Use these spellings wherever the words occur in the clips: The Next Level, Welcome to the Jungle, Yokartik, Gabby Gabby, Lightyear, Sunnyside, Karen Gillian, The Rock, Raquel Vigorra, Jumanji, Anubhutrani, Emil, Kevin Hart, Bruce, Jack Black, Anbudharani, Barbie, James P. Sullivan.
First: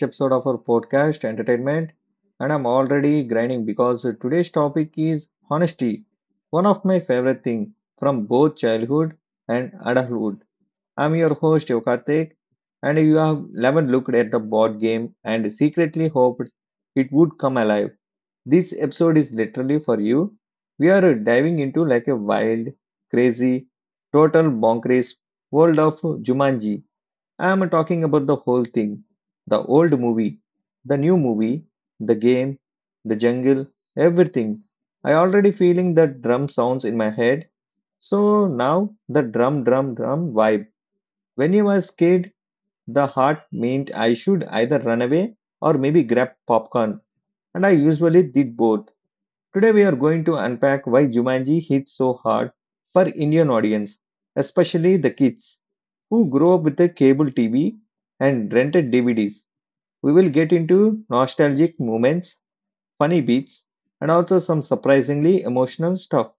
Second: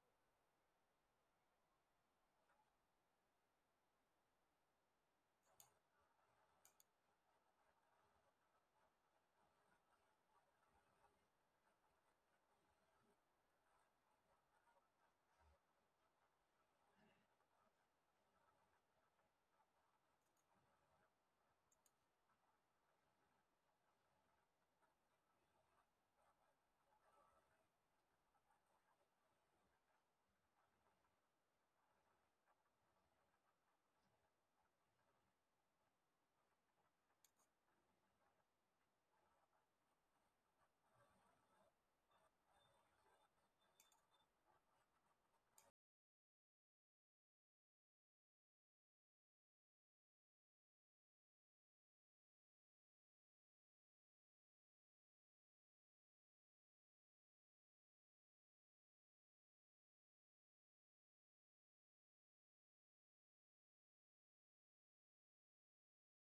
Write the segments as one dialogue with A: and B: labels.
A: episode of our podcast Entertainment. And I'm already grinding because today's topic is honesty, one of my favorite thing from both childhood and adulthood. I'm your host Yokartik, and you have haven't looked at the board game and secretly hoped it would come alive. This episode is literally for you. We are diving into like a wild, crazy, total bonkers world of Jumanji. I'm talking about the whole thing, the old movie, the new movie, the game, the jungle, everything. I already feeling the drum sounds in my head. So now the drum, drum, drum vibe. When I was kid, the heart meant I should either run away or maybe grab popcorn, and I usually did both. Today, we are going to unpack why Jumanji hit so hard for Indian audience, especially the kids who grew up with the cable TV and rented DVDs. We will get into nostalgic moments, funny beats, and also some surprisingly emotional stuff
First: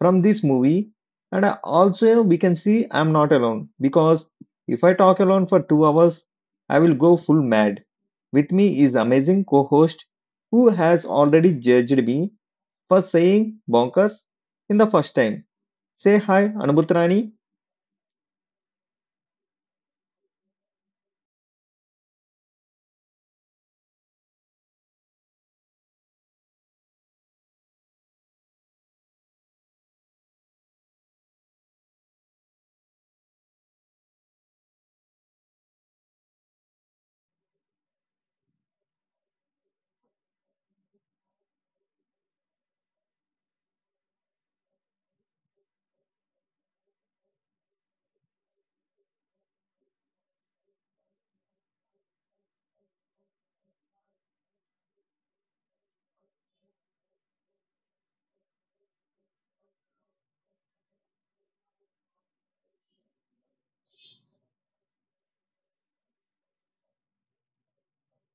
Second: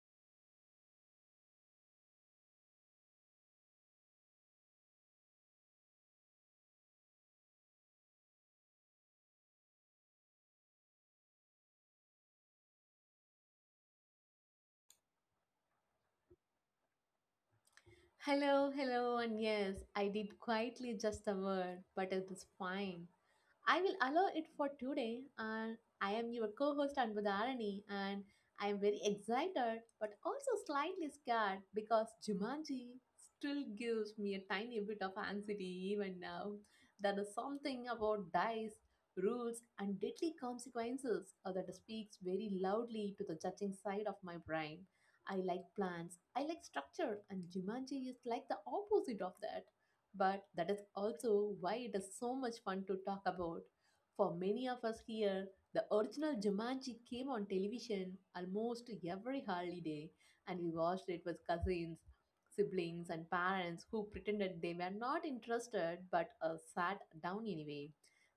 A: from this movie. Also, we can see I'm not alone because if I talk alone for 2 hours, I will go full mad. With me is amazing co-host who has already judged me for saying bonkers in the first time. Say hi, Anubhutrani.
B: Hello, hello, and yes, I did quietly just a word, but it is fine. I will allow it for today. And I am your co host Anbudharani, and I am very excited but also slightly scared because Jumanji still gives me a tiny bit of anxiety even now. There is something about dice, rules, and deadly consequences that speaks very loudly to the judging side of my brain. I like plans, I like structure, and Jumanji is like the opposite of that. But that is also why it is so much fun to talk about. For many of us here, the original Jumanji came on television almost every holiday, and we watched it with cousins, siblings, and parents who pretended they were not interested but sat down anyway.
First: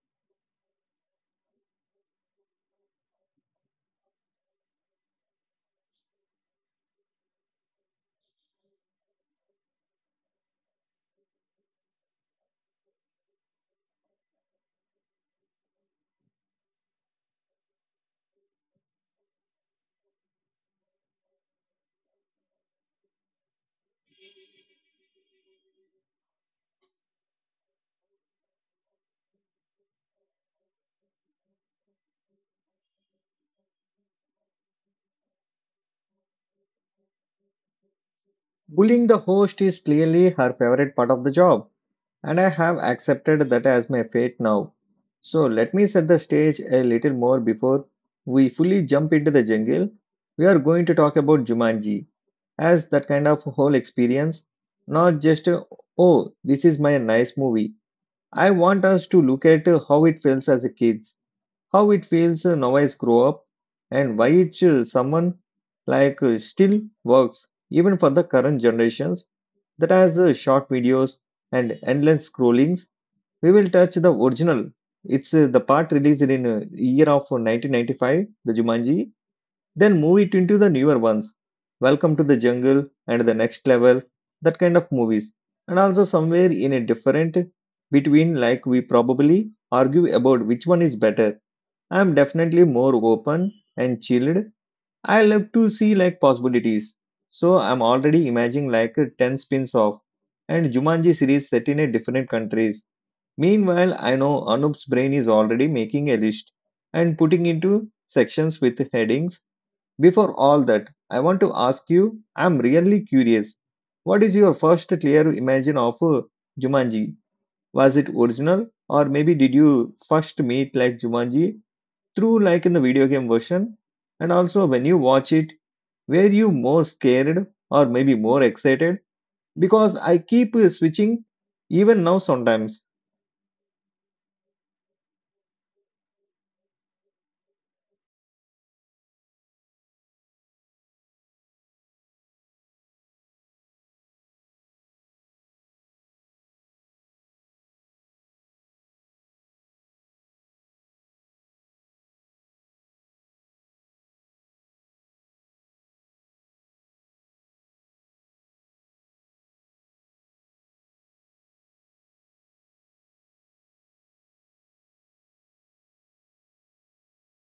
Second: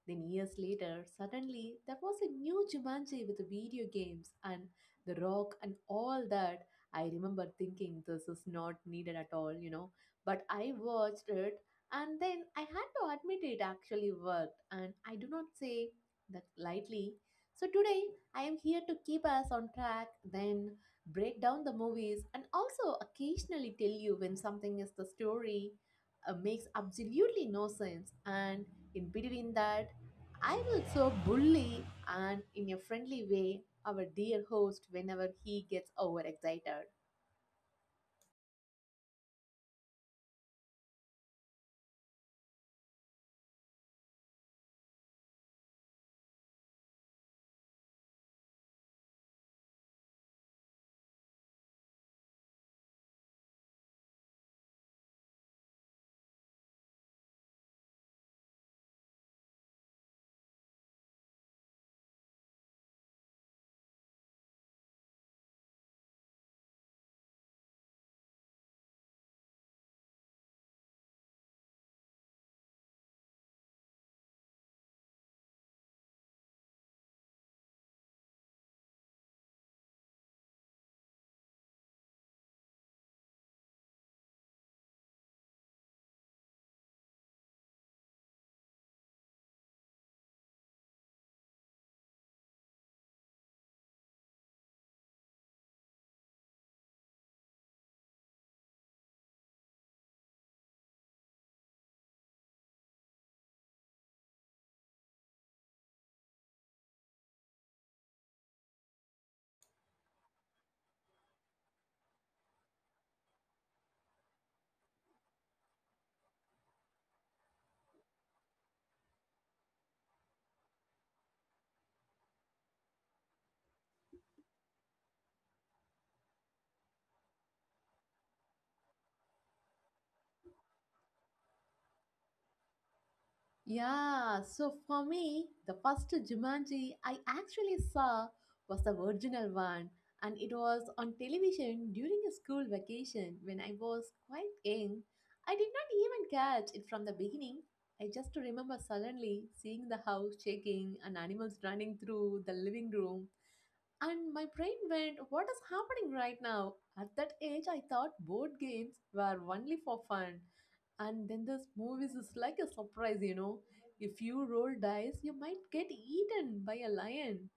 B: Then, years later, suddenly there was a new Jumanji with video games and The Rock and all that. I remember thinking this is not needed at all, but I watched it, and then I had to admit it actually worked, and I do not say that lightly. So today I am here to keep us on track, then break down the movies, and also occasionally tell you when something is the story makes absolutely no sense. And in between that, I will so bully and in a friendly way our dear host whenever he gets overexcited.
A: Bullying the host is clearly her favorite part of the job, and I have accepted that as my fate now. So let me set the stage a little more before we fully jump into the jungle. We are going to talk about Jumanji as that kind of whole experience, not just, oh, this is my nice movie. I want us to look at how it feels as a kids, how it feels novice grow up, and why it someone like still works even for the current generations that has short videos and endless scrollings. We will touch the original. It's The part released in year of 1995, the jumanji. Then move it into the newer ones, welcome to the jungle and the next level, that kind of movies. And also somewhere in a different between, like, we probably argue about which one is better. I'm definitely more open and chilled. I love to see like possibilities. So I'm already imagining like a 10 spins off and Jumanji series set in a different countries. Meanwhile, I know Anup's brain is already making a list and putting into sections with headings. Before all that, I want to ask you, I'm really curious. What is your first clear imagine of Jumanji? Was it original, or maybe did you first meet like Jumanji through like in the video game version? And also, when you watch it, were you more scared or maybe more excited? Because I keep switching even now sometimes.
B: Yeah, so for me, the first Jumanji I actually saw was the original one, and it was on television during a school vacation when I was quite young. I did not even catch it from the beginning. I just remember suddenly seeing the house shaking and animals running through the living room. And my brain went, what is happening right now? At that age, I thought board games were only for fun, and then this movies is like a surprise. If you roll dice, you might get eaten by a lion.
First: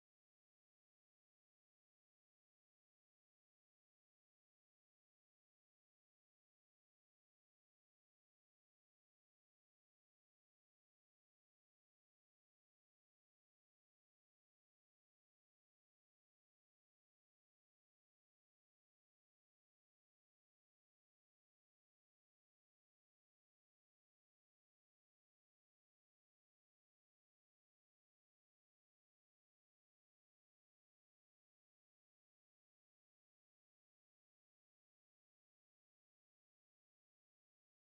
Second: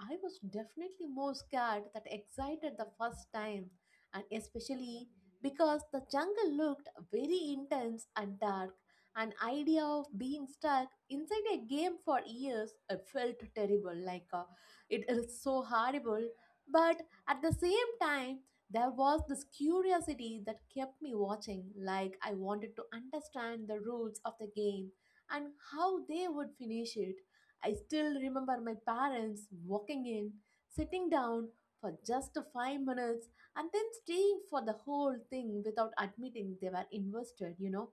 B: I was definitely more scared than excited the first time, and especially because the jungle looked very intense and dark. An idea of being stuck inside a game for years felt terrible, it is so horrible. But at the same time, there was this curiosity that kept me watching, like I wanted to understand the rules of the game and how they would finish it. I still remember my parents walking in, sitting down for just 5 minutes, and then staying for the whole thing without admitting they were invested, you know.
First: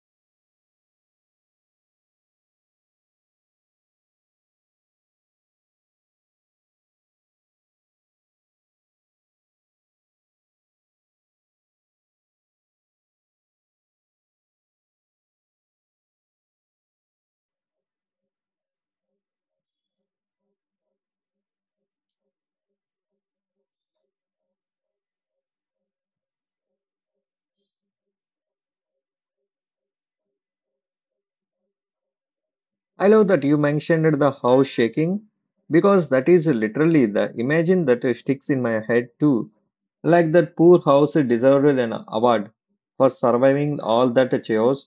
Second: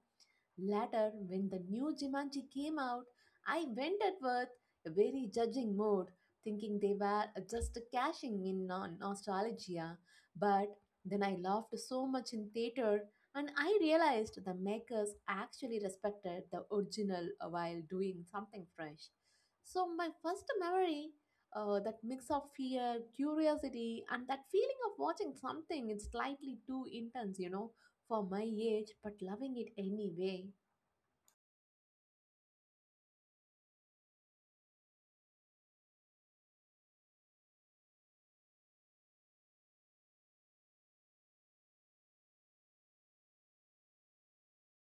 B: Later, when the new Jumanji came out, I went at with a very judging mode, thinking they were just cashing in on nostalgia. But then I laughed so much in theater, and I realized the makers actually respected the original while doing something fresh. So my first memory, that mix of fear, curiosity, and that feeling of watching something is slightly too intense, you know, for my age, but loving it anyway.
A: I love that you mentioned the house shaking because that is literally the imagine that sticks in my head too. Like that poor house deserved an award for surviving all that chaos.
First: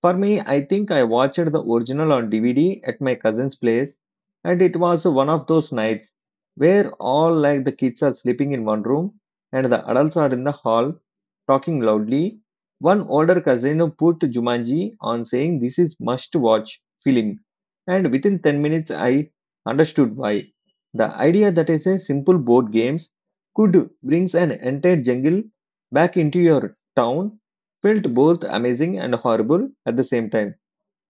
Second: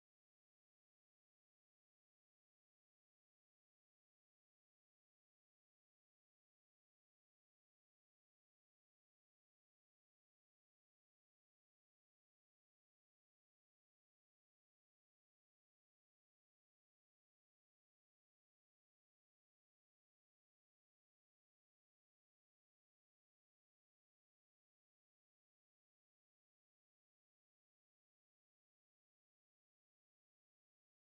A: For me, I think I watched the original on DVD at my cousin's place, and it was one of those nights where all like the kids are sleeping in one room and the adults are in the hall talking loudly. One older cousin put Jumanji on saying this is must watch film, and within 10 minutes I understood why. The idea that is a simple board games could brings an entire jungle back into your town felt both amazing and horrible at the same time.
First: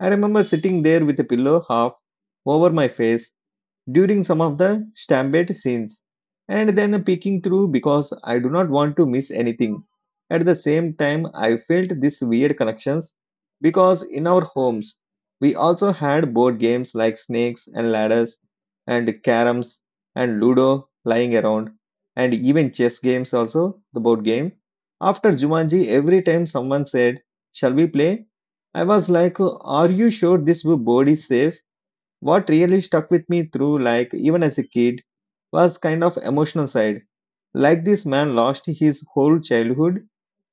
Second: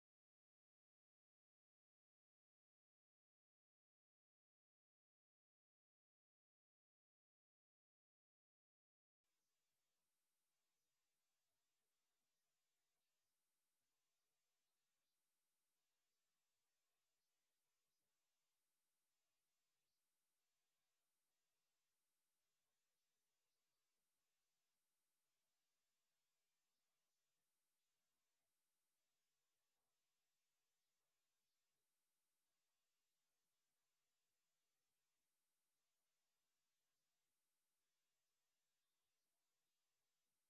A: I remember sitting there with a pillow half over my face, during some of the stampede scenes and then peeking through because I do not want to miss anything. At the same time, I felt this weird connections because in our homes we also had board games like snakes and ladders and caroms and ludo lying around and even chess games also the board game. After Jumanji, every time someone said, "Shall we play?" I was like, "Are you sure this board is safe?" What really stuck with me through, like, even as a kid, was kind of emotional side. Like, this man lost his whole childhood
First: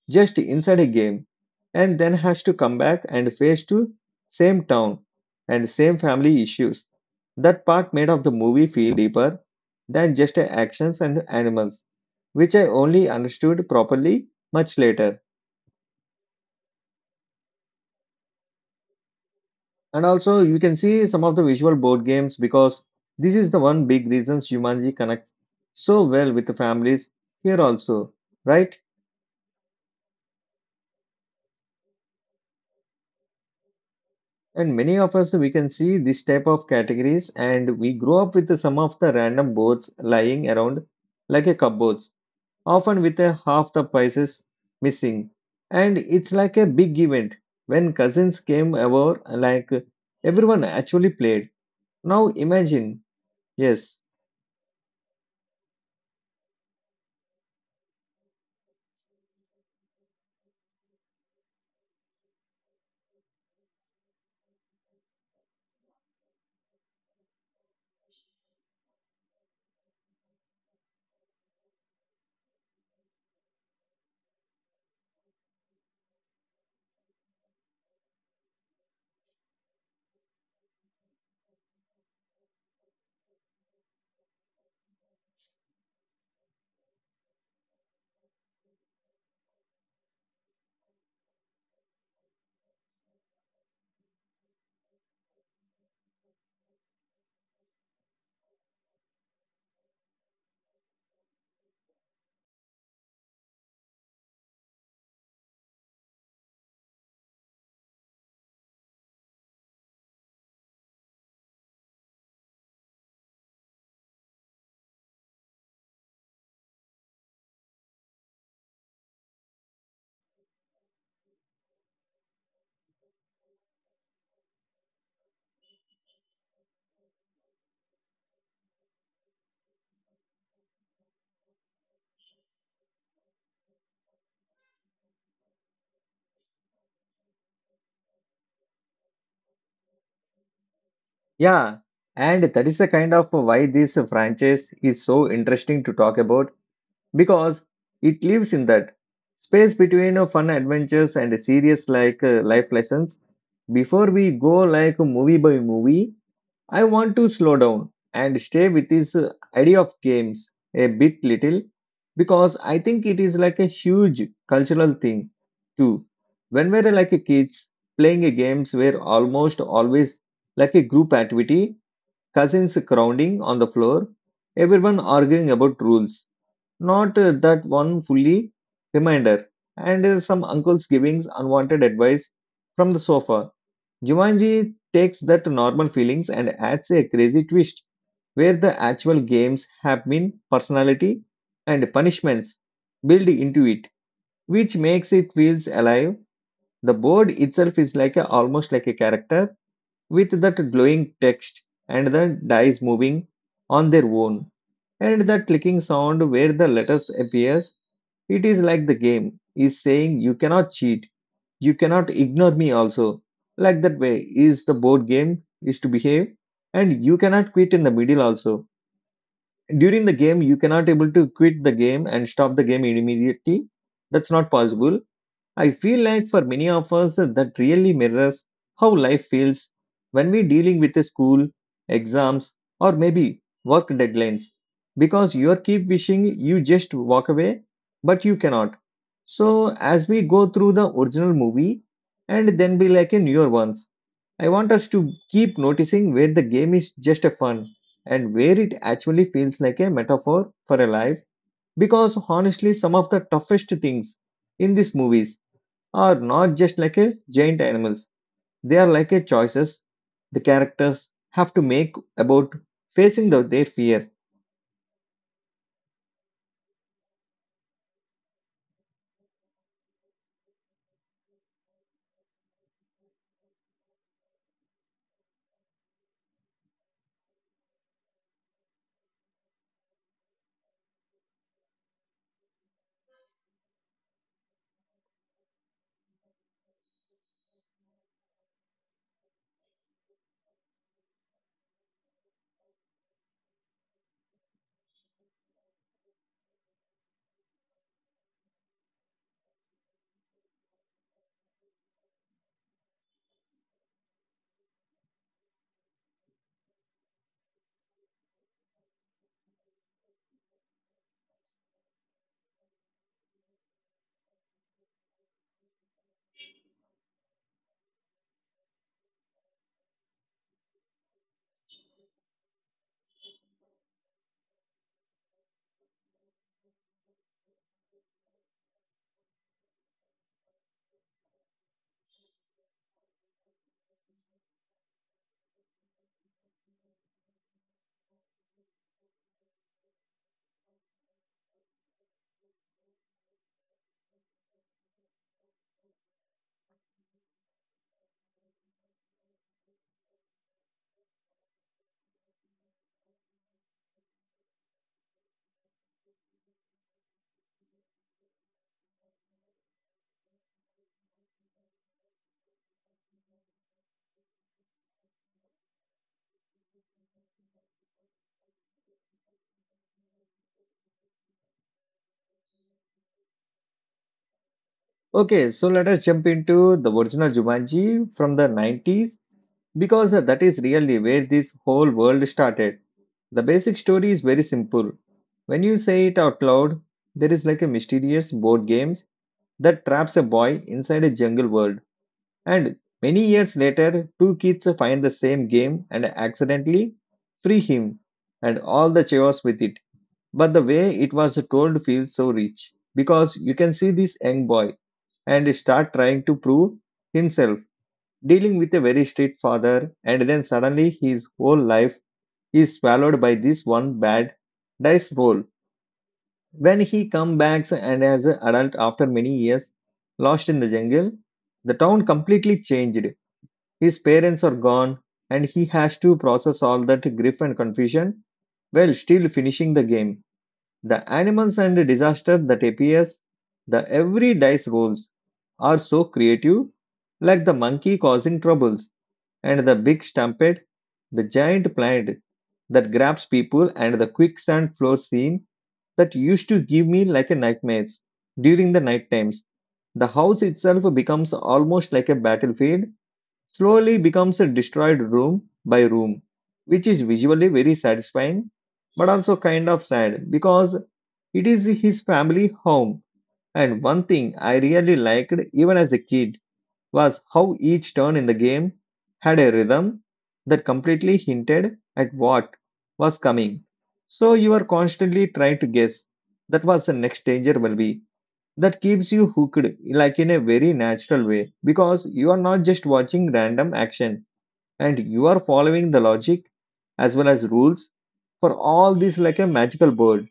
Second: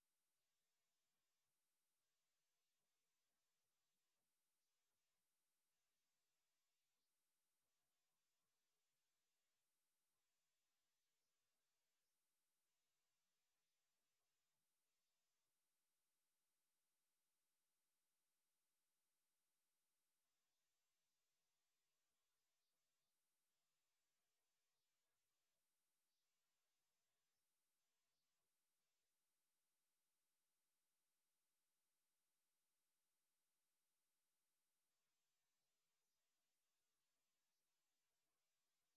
A: just inside a game and then has to come back and face to same town and same family issues. That part made of the movie feel deeper than just actions and animals, which I only understood properly much later. And also, you can see some of the visual board games because this is the one big reason Jumanji connects so well with the families here also, right? And many of us we can see this type of categories, and we grow up with some of the random boards lying around like a cupboards, often with a half the prices missing. And it's like a big event when cousins came over, like everyone actually played. Now imagine, yes. Yeah, and that is the kind of why this franchise is so interesting to talk about because it lives in that space between fun adventures and serious like life lessons. Before we go like movie by movie, I want to slow down and stay with this idea of games a bit little because I think it is like a huge cultural thing too. When we are like kids, playing games were almost always like a group activity, cousins crowding on the floor, everyone arguing about rules, not that one fully reminder, and some uncles giving unwanted advice from the sofa. Jumanji takes that normal feelings and adds a crazy twist where the actual games have been personality and punishments built into it, which makes it feels alive. The board itself is like a, almost like a character with that glowing text and the dice moving on their own and that clicking sound where the letters appears. It is like the game is saying you cannot cheat, you cannot ignore me also, like that way is the board game is to behave. And you cannot quit in the middle also. During the game you cannot able to quit the game and stop the game immediately. That's not possible. I feel like for many of us, that really mirrors how life feels when we're dealing with a school, exams, or maybe work deadlines. Because you keep wishing you just walk away, but you cannot. So, as we go through the original movie and then be like a newer ones, I want us to keep noticing where the game is just a fun and where it actually feels like a metaphor for a life. Because honestly, some of the toughest things in these movies are not just like a giant animals. They are like a choices the characters have to make about facing the, their fear. Okay, so let us jump into the original Jumanji from the 90s because that is really where this whole world started. The basic story is very simple. When you say it out loud, there is like a mysterious board games that traps a boy inside a jungle world. And many years later, two kids find the same game and accidentally free him and all the chaos with it. But the way it was told feels so rich because you can see this young boy and start trying to prove himself, dealing with a very strict father, and then suddenly his whole life is swallowed by this one bad dice roll. When he comes back and as an adult after many years lost in the jungle, the town completely changed, his parents are gone, and he has to process all that grief and confusion while still finishing the game. The animals and disaster that appears, the every dice rolls are so creative, like the monkey causing troubles, and the big stampede, the giant plant that grabs people, and the quicksand floor scene that used to give me like a nightmares during the night times. The house itself becomes almost like a battlefield, slowly becomes a destroyed room by room, which is visually very satisfying but also kind of sad because it is his family home. And one thing I really liked even as a kid was how each turn in the game had a rhythm that completely hinted at what was coming. So you are constantly trying to guess that was the next danger will be. That keeps you hooked like in a very natural way because you are not just watching random action and you are following the logic as well as rules for all these like a magical bird.